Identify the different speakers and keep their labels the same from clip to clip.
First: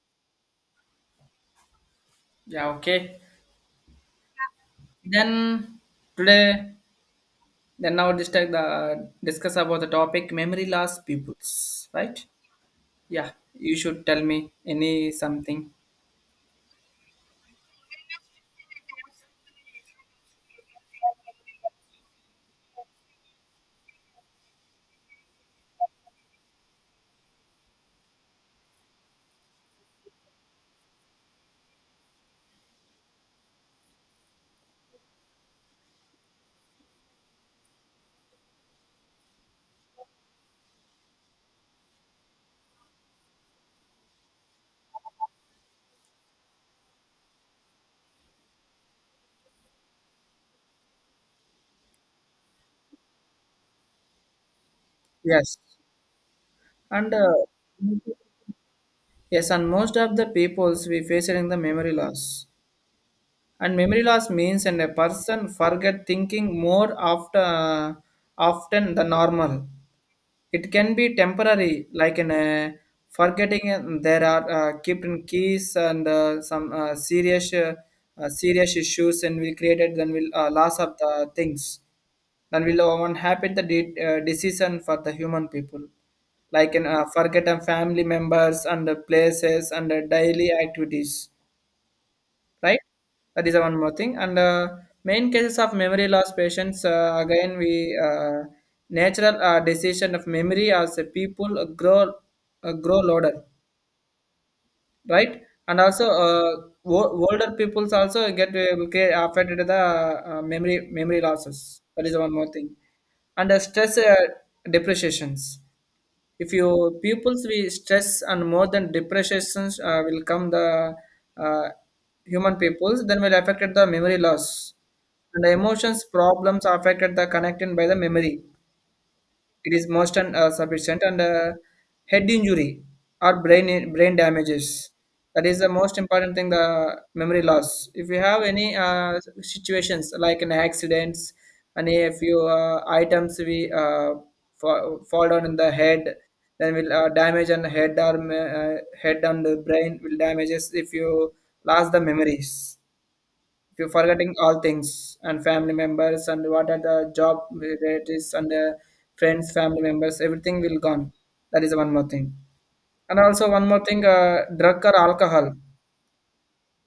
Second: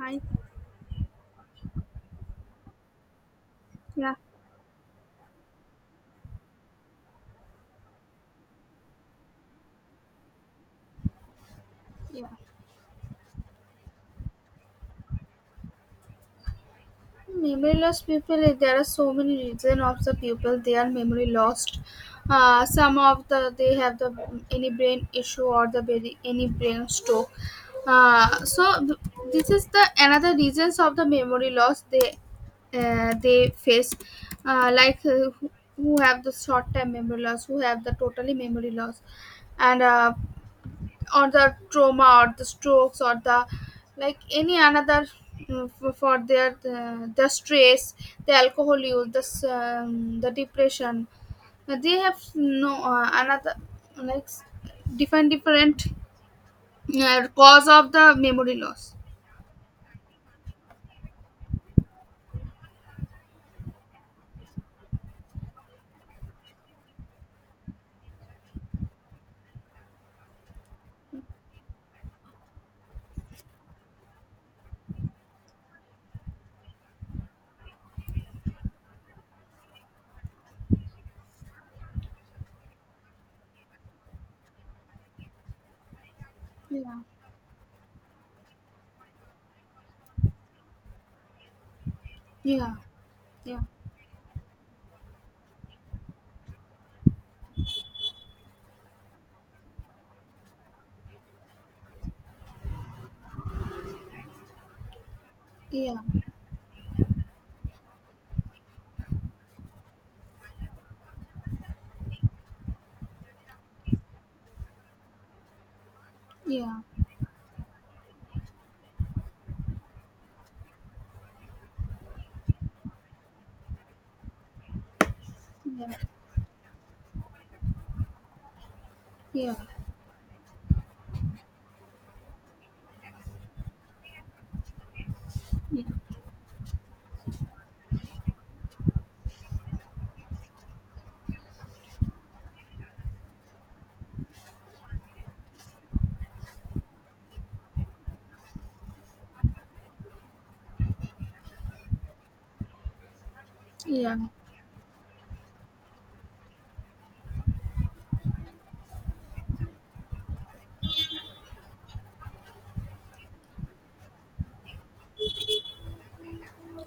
Speaker 1: I,
Speaker 2: Yeah, okay.
Speaker 1: yeah,
Speaker 2: Then today, then now just take the discuss about the topic memory loss peoples, right?
Speaker 1: yeah.
Speaker 2: Yeah, you should tell me any something.
Speaker 1: Memoryless people. There are so many reason of the people they are memory lost. Some of the they have the any brain issue or the very any brain stroke. Uh, so th- this is the another reasons of the memory loss they face who have the short term memory loss who have the totally memory loss and or the trauma or the strokes or the like any another for their the stress the alcohol use the the depression. They have no another like s- different
Speaker 2: Yes,
Speaker 1: different
Speaker 2: and
Speaker 1: cause of the memory loss.
Speaker 2: yes, and most of the peoples we face in the memory loss. And memory loss means and a person forget thinking more after often the normal. It can be temporary, like in a forgetting. There are kept in keys and some serious, serious issues, and we created then will loss of the things. Then will one happen the decision for the human people, like in
Speaker 1: Yeah,
Speaker 2: forget and family members and the places and the daily activities,
Speaker 1: yeah,
Speaker 2: right? That is
Speaker 1: yeah,
Speaker 2: one more thing. And main cases of memory loss patients, again, we natural decision of memory as a people grow older, right? And
Speaker 1: yeah,
Speaker 2: also, older peoples also get affected the uh, memory losses. That is one more thing. And stress depreciations if
Speaker 1: yeah,
Speaker 2: your pupils we stress and more than depressions will come the uh, human pupils then will affected the memory loss, and the
Speaker 1: yeah,
Speaker 2: emotions problems affected the connected by the memory.
Speaker 1: yeah, yeah,
Speaker 2: It is most and sufficient and head injury or brain damages. That is the most important thing. The memory loss. If you have any situations like an accidents, any if you items we fall down in the head, then will damage on the head or head and the brain will damages if you lost the memories, if you're
Speaker 1: yeah,
Speaker 2: forgetting all things and family members and what are the job, relatives and friends, family members, everything will gone. That is one more thing. And also one more thing, drug or alcohol.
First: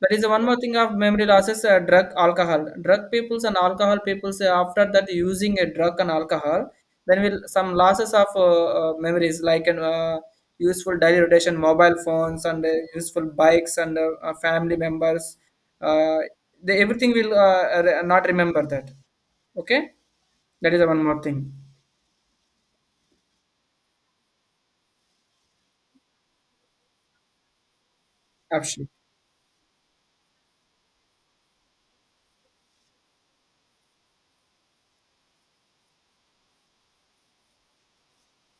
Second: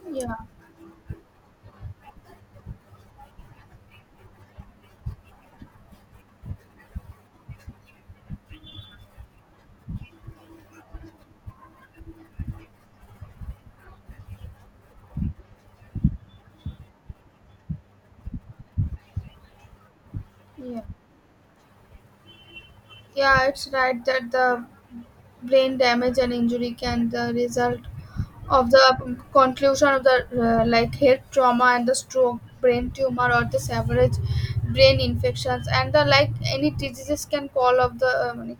Speaker 2: That is one more thing of memory losses, drug, alcohol. Drug peoples and alcohol peoples, after that using a drug and alcohol, then will some losses of memories like an useful daily rotation, mobile phones and useful bikes and family members. Uh, they, everything will not remember that. Okay? That
Speaker 1: yeah,
Speaker 2: is one more thing.
Speaker 1: yeah, it's right that the brain damage and injury can the result of
Speaker 2: Absolutely.
Speaker 1: the conclusion of the like head trauma and the stroke brain tumor or the severage brain infections and the like any diseases can call of the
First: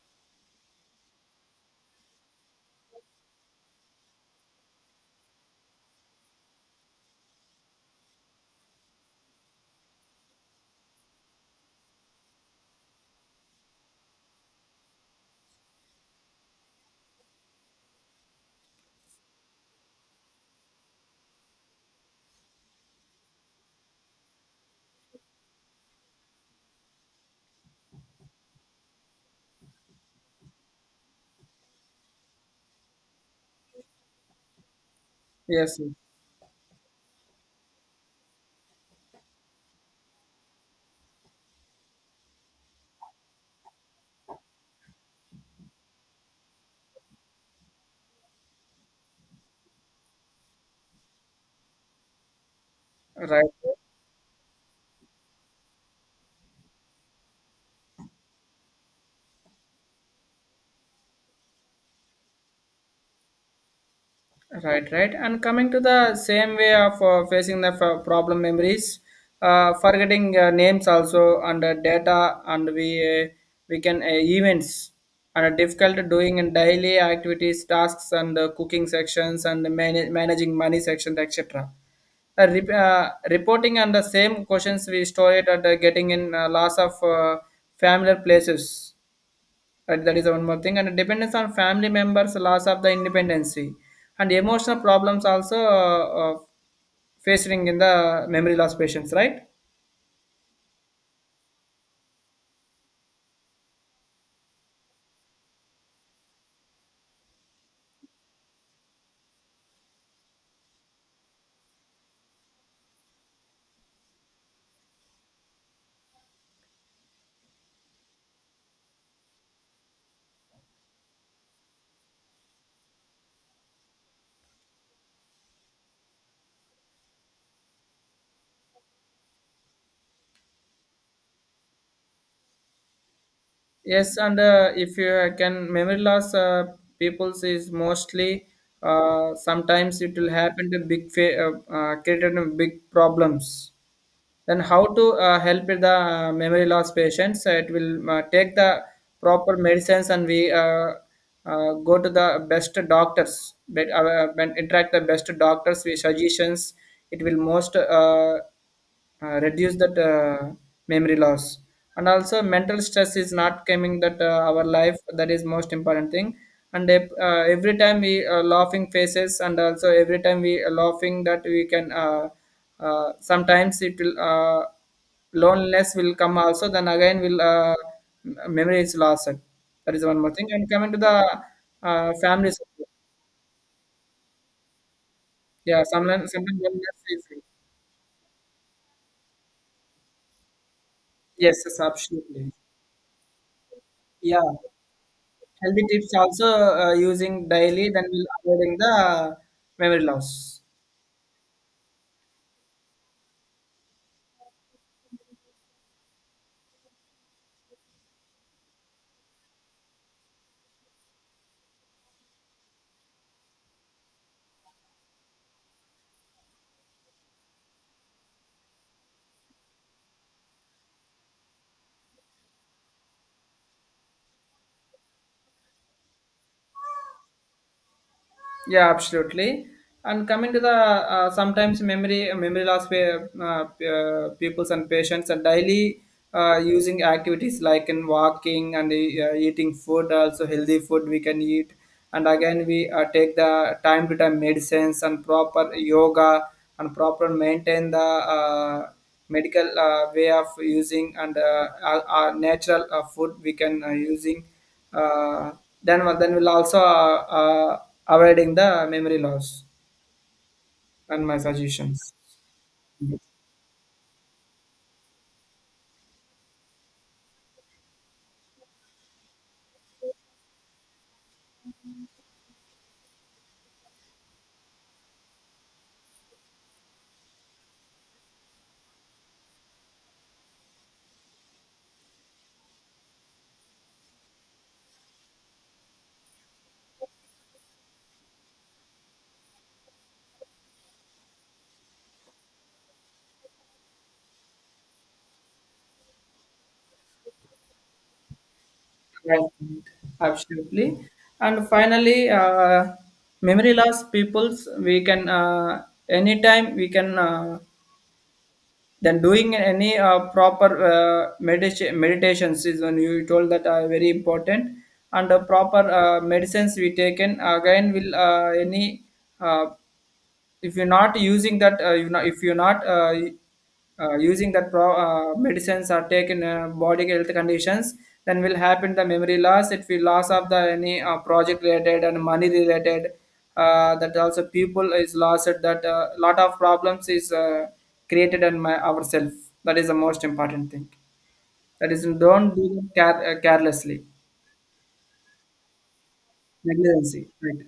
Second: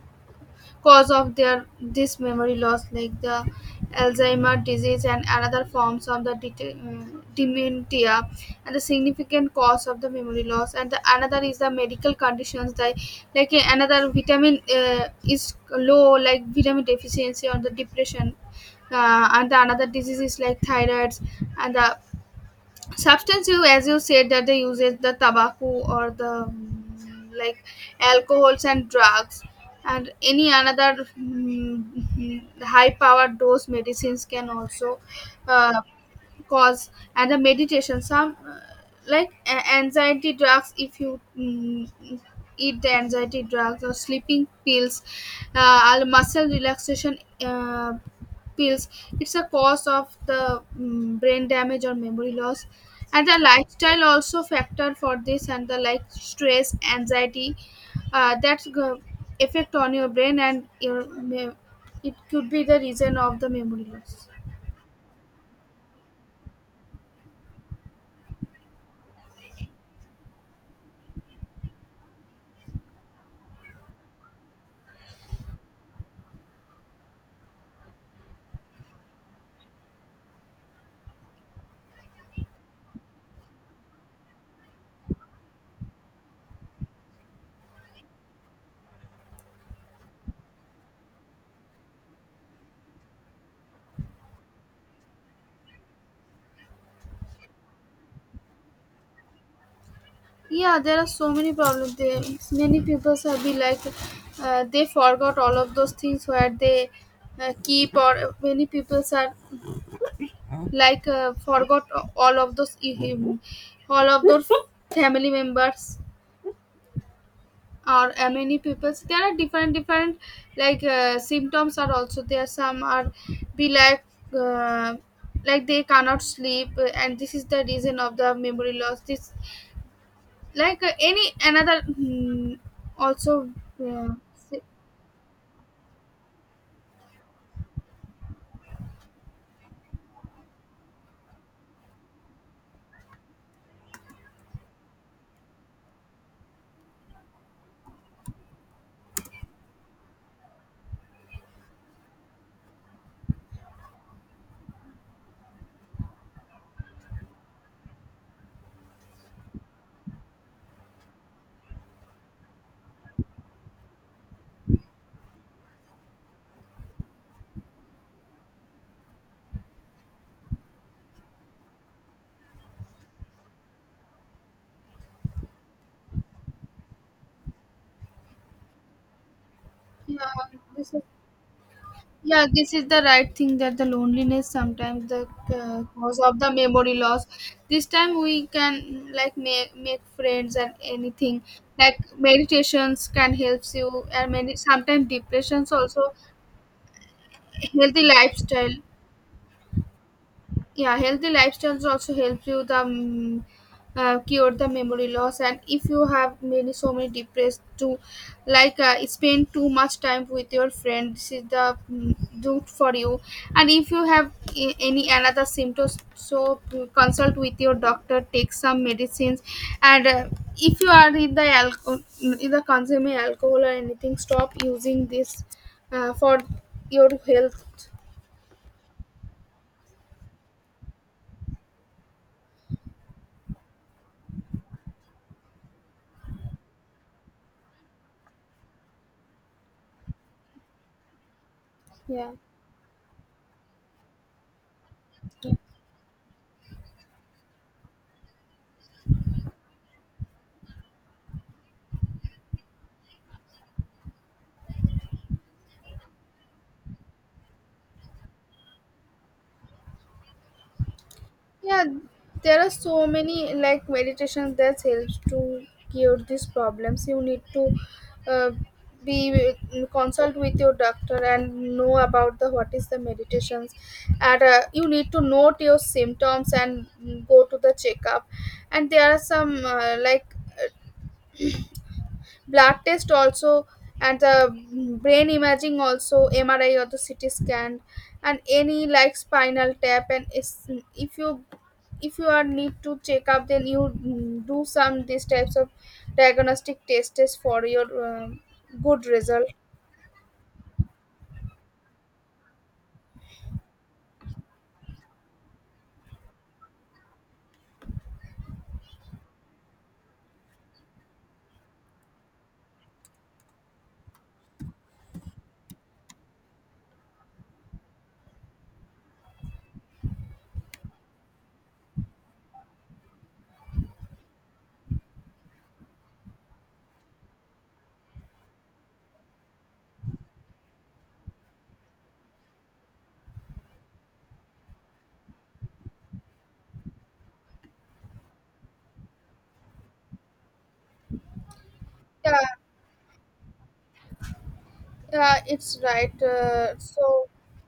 Speaker 1: cause of their this memory loss like the alzheimer disease and another forms of the dementia and the significant cause of the memory loss, and the another is the medical conditions that like another vitamin is low like vitamin deficiency or the depression. And the another disease is like thyroids, and the substance you, as you said that they use it the tobacco or the like alcohols and drugs and any another high power dose medicines can also
Speaker 2: Yes.
Speaker 1: uh,
Speaker 2: Yes.
Speaker 1: cause. And the meditation, some like anxiety drugs if you eat the anxiety drugs or sleeping pills, or muscle relaxation uh, pills, it's a cause of the brain damage or memory loss. And the
Speaker 2: Right.
Speaker 1: lifestyle also factor for this and the like stress anxiety, uh, that's go- effect on your brain and your it could be the reason of the memory loss.
Speaker 2: Right, right. And coming to the same way of facing the problem memories, forgetting names also and data and we can events and difficult doing in daily activities, tasks and cooking sections and managing money sections etc. Reporting and the same questions we store it at getting in loss of familiar places. Right, that is one more thing. And dependence on family members, loss of the independency, and emotional problems also facing in the memory loss patients, right?
Speaker 1: Yeah, there are so many problems there. Many people have been like they forgot all of those things where they keep, or many people are like forgot all of those um, all of those family members, or many people there are different like symptoms are also there. Some are be like uh, they cannot sleep and this is the reason of the memory loss this like any another also uh,
Speaker 2: Yes, and
Speaker 1: si-
Speaker 2: if you can, memory loss people's is mostly sometimes it will happen to created big problems, then how to help with the memory loss patients. It will take the proper medicines, and we go to the best doctors, but when interact the best doctors with suggestions, it will most reduce that memory loss, and also mental stress is not coming that our life. That is most important thing. And if, every time we laughing faces and also every time we are laughing, that we can sometimes it will loneliness will come also, then again will memory is lost. That is one
Speaker 1: yeah,
Speaker 2: more thing, and coming
Speaker 1: this
Speaker 2: to
Speaker 1: is,
Speaker 2: the
Speaker 1: yeah,
Speaker 2: family
Speaker 1: this is
Speaker 2: support.
Speaker 1: the right thing that the loneliness sometimes the
Speaker 2: Yeah,
Speaker 1: cause
Speaker 2: sometimes
Speaker 1: of the
Speaker 2: sometimes
Speaker 1: memory
Speaker 2: loneliness is.
Speaker 1: loss. This time we can make friends and anything
Speaker 2: Yes, yes,
Speaker 1: like
Speaker 2: absolutely.
Speaker 1: meditations can help you, and
Speaker 2: Yeah,
Speaker 1: many sometimes depressions
Speaker 2: healthy tips
Speaker 1: also.
Speaker 2: also using daily,
Speaker 1: Healthy
Speaker 2: then we'll
Speaker 1: lifestyle,
Speaker 2: avoiding the memory loss.
Speaker 1: yeah, healthy lifestyles also help you the cure the memory loss. And if you have many so many depressed to like spend too much time with your friend, this is the good for you. And if you have any another symptoms, so consult with your doctor, take some medicines. And If you are in the alcohol in the consuming alcohol or anything, stop using this for your health,
Speaker 2: Yeah, absolutely. And coming to the sometimes memory loss where pupils and patients are daily using activities like in walking and eating food, also healthy food we can eat. And
Speaker 1: yeah.
Speaker 2: again, we take the time to time medicines and proper yoga, and proper maintain the medical way of using and our natural food we can using uh, then we'll also avoiding the memory loss, and my
Speaker 1: Yeah,
Speaker 2: suggestions.
Speaker 1: there are so many like meditations that helps to cure these problems. You need to uh, be consult with your doctor and know about the what is the meditations. And You need to note your symptoms and go to the checkup. And there are some like blood test also, and the brain imaging also mri or the ct scan, and any like spinal tap and if you are need to check up, then you do some these types of diagnostic tests for your good result.
Speaker 2: Right. Absolutely. And finally, memory loss peoples, we can anytime we can then doing any proper meditations is when you told that are very important, and the proper medicines we taken again will any uh, if you're not using that you know if you're not using that medicines or taken body health conditions, then will happen the memory loss. It will loss of the any project related and money related that also people is lost at that lot of problems is created on my ourselves. That is the most important thing. That is
Speaker 1: Yeah,
Speaker 2: don't do it care, carelessly,
Speaker 1: yeah, it's right,
Speaker 2: negligency, right?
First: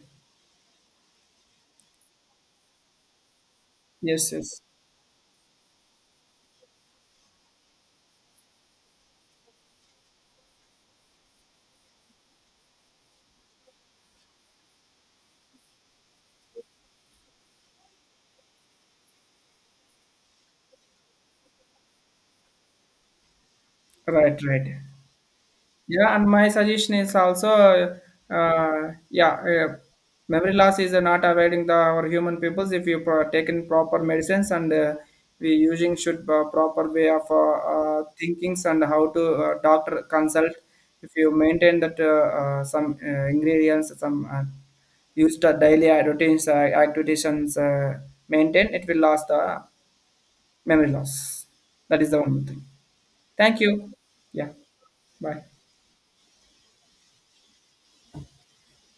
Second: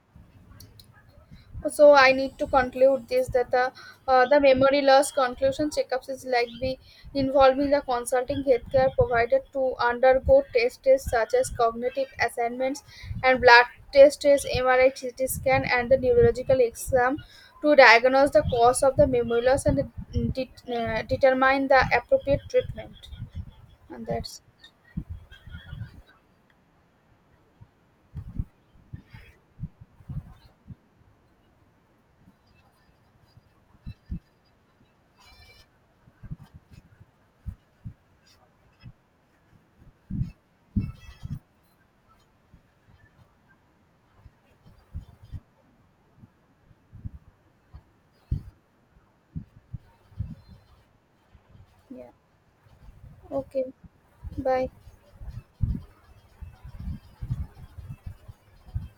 Speaker 1: so I need to conclude this that
Speaker 2: Yes,
Speaker 1: the
Speaker 2: yes,
Speaker 1: memory loss conclusion checkups is likely involving the consulting healthcare provider to undergo test tests such as cognitive assessments and blood test tests, MRI, scan, and the neurological exam to diagnose the cause of the memory loss and determine the appropriate treatment. And
Speaker 2: right,
Speaker 1: that's
Speaker 2: right. Yeah, and my suggestion is also, uh, yeah, uh, memory loss is not avoiding the our human peoples if you taken proper medicines, and we using should proper way of thinkings and how to doctor consult. If you maintain that some ingredients, some used daily routines, activities, uh, maintain, it will last the memory loss. That
Speaker 1: yeah.
Speaker 2: is the one thing. Thank
Speaker 1: Okay.
Speaker 2: you. Yeah.
Speaker 1: Bye.
Speaker 2: Bye.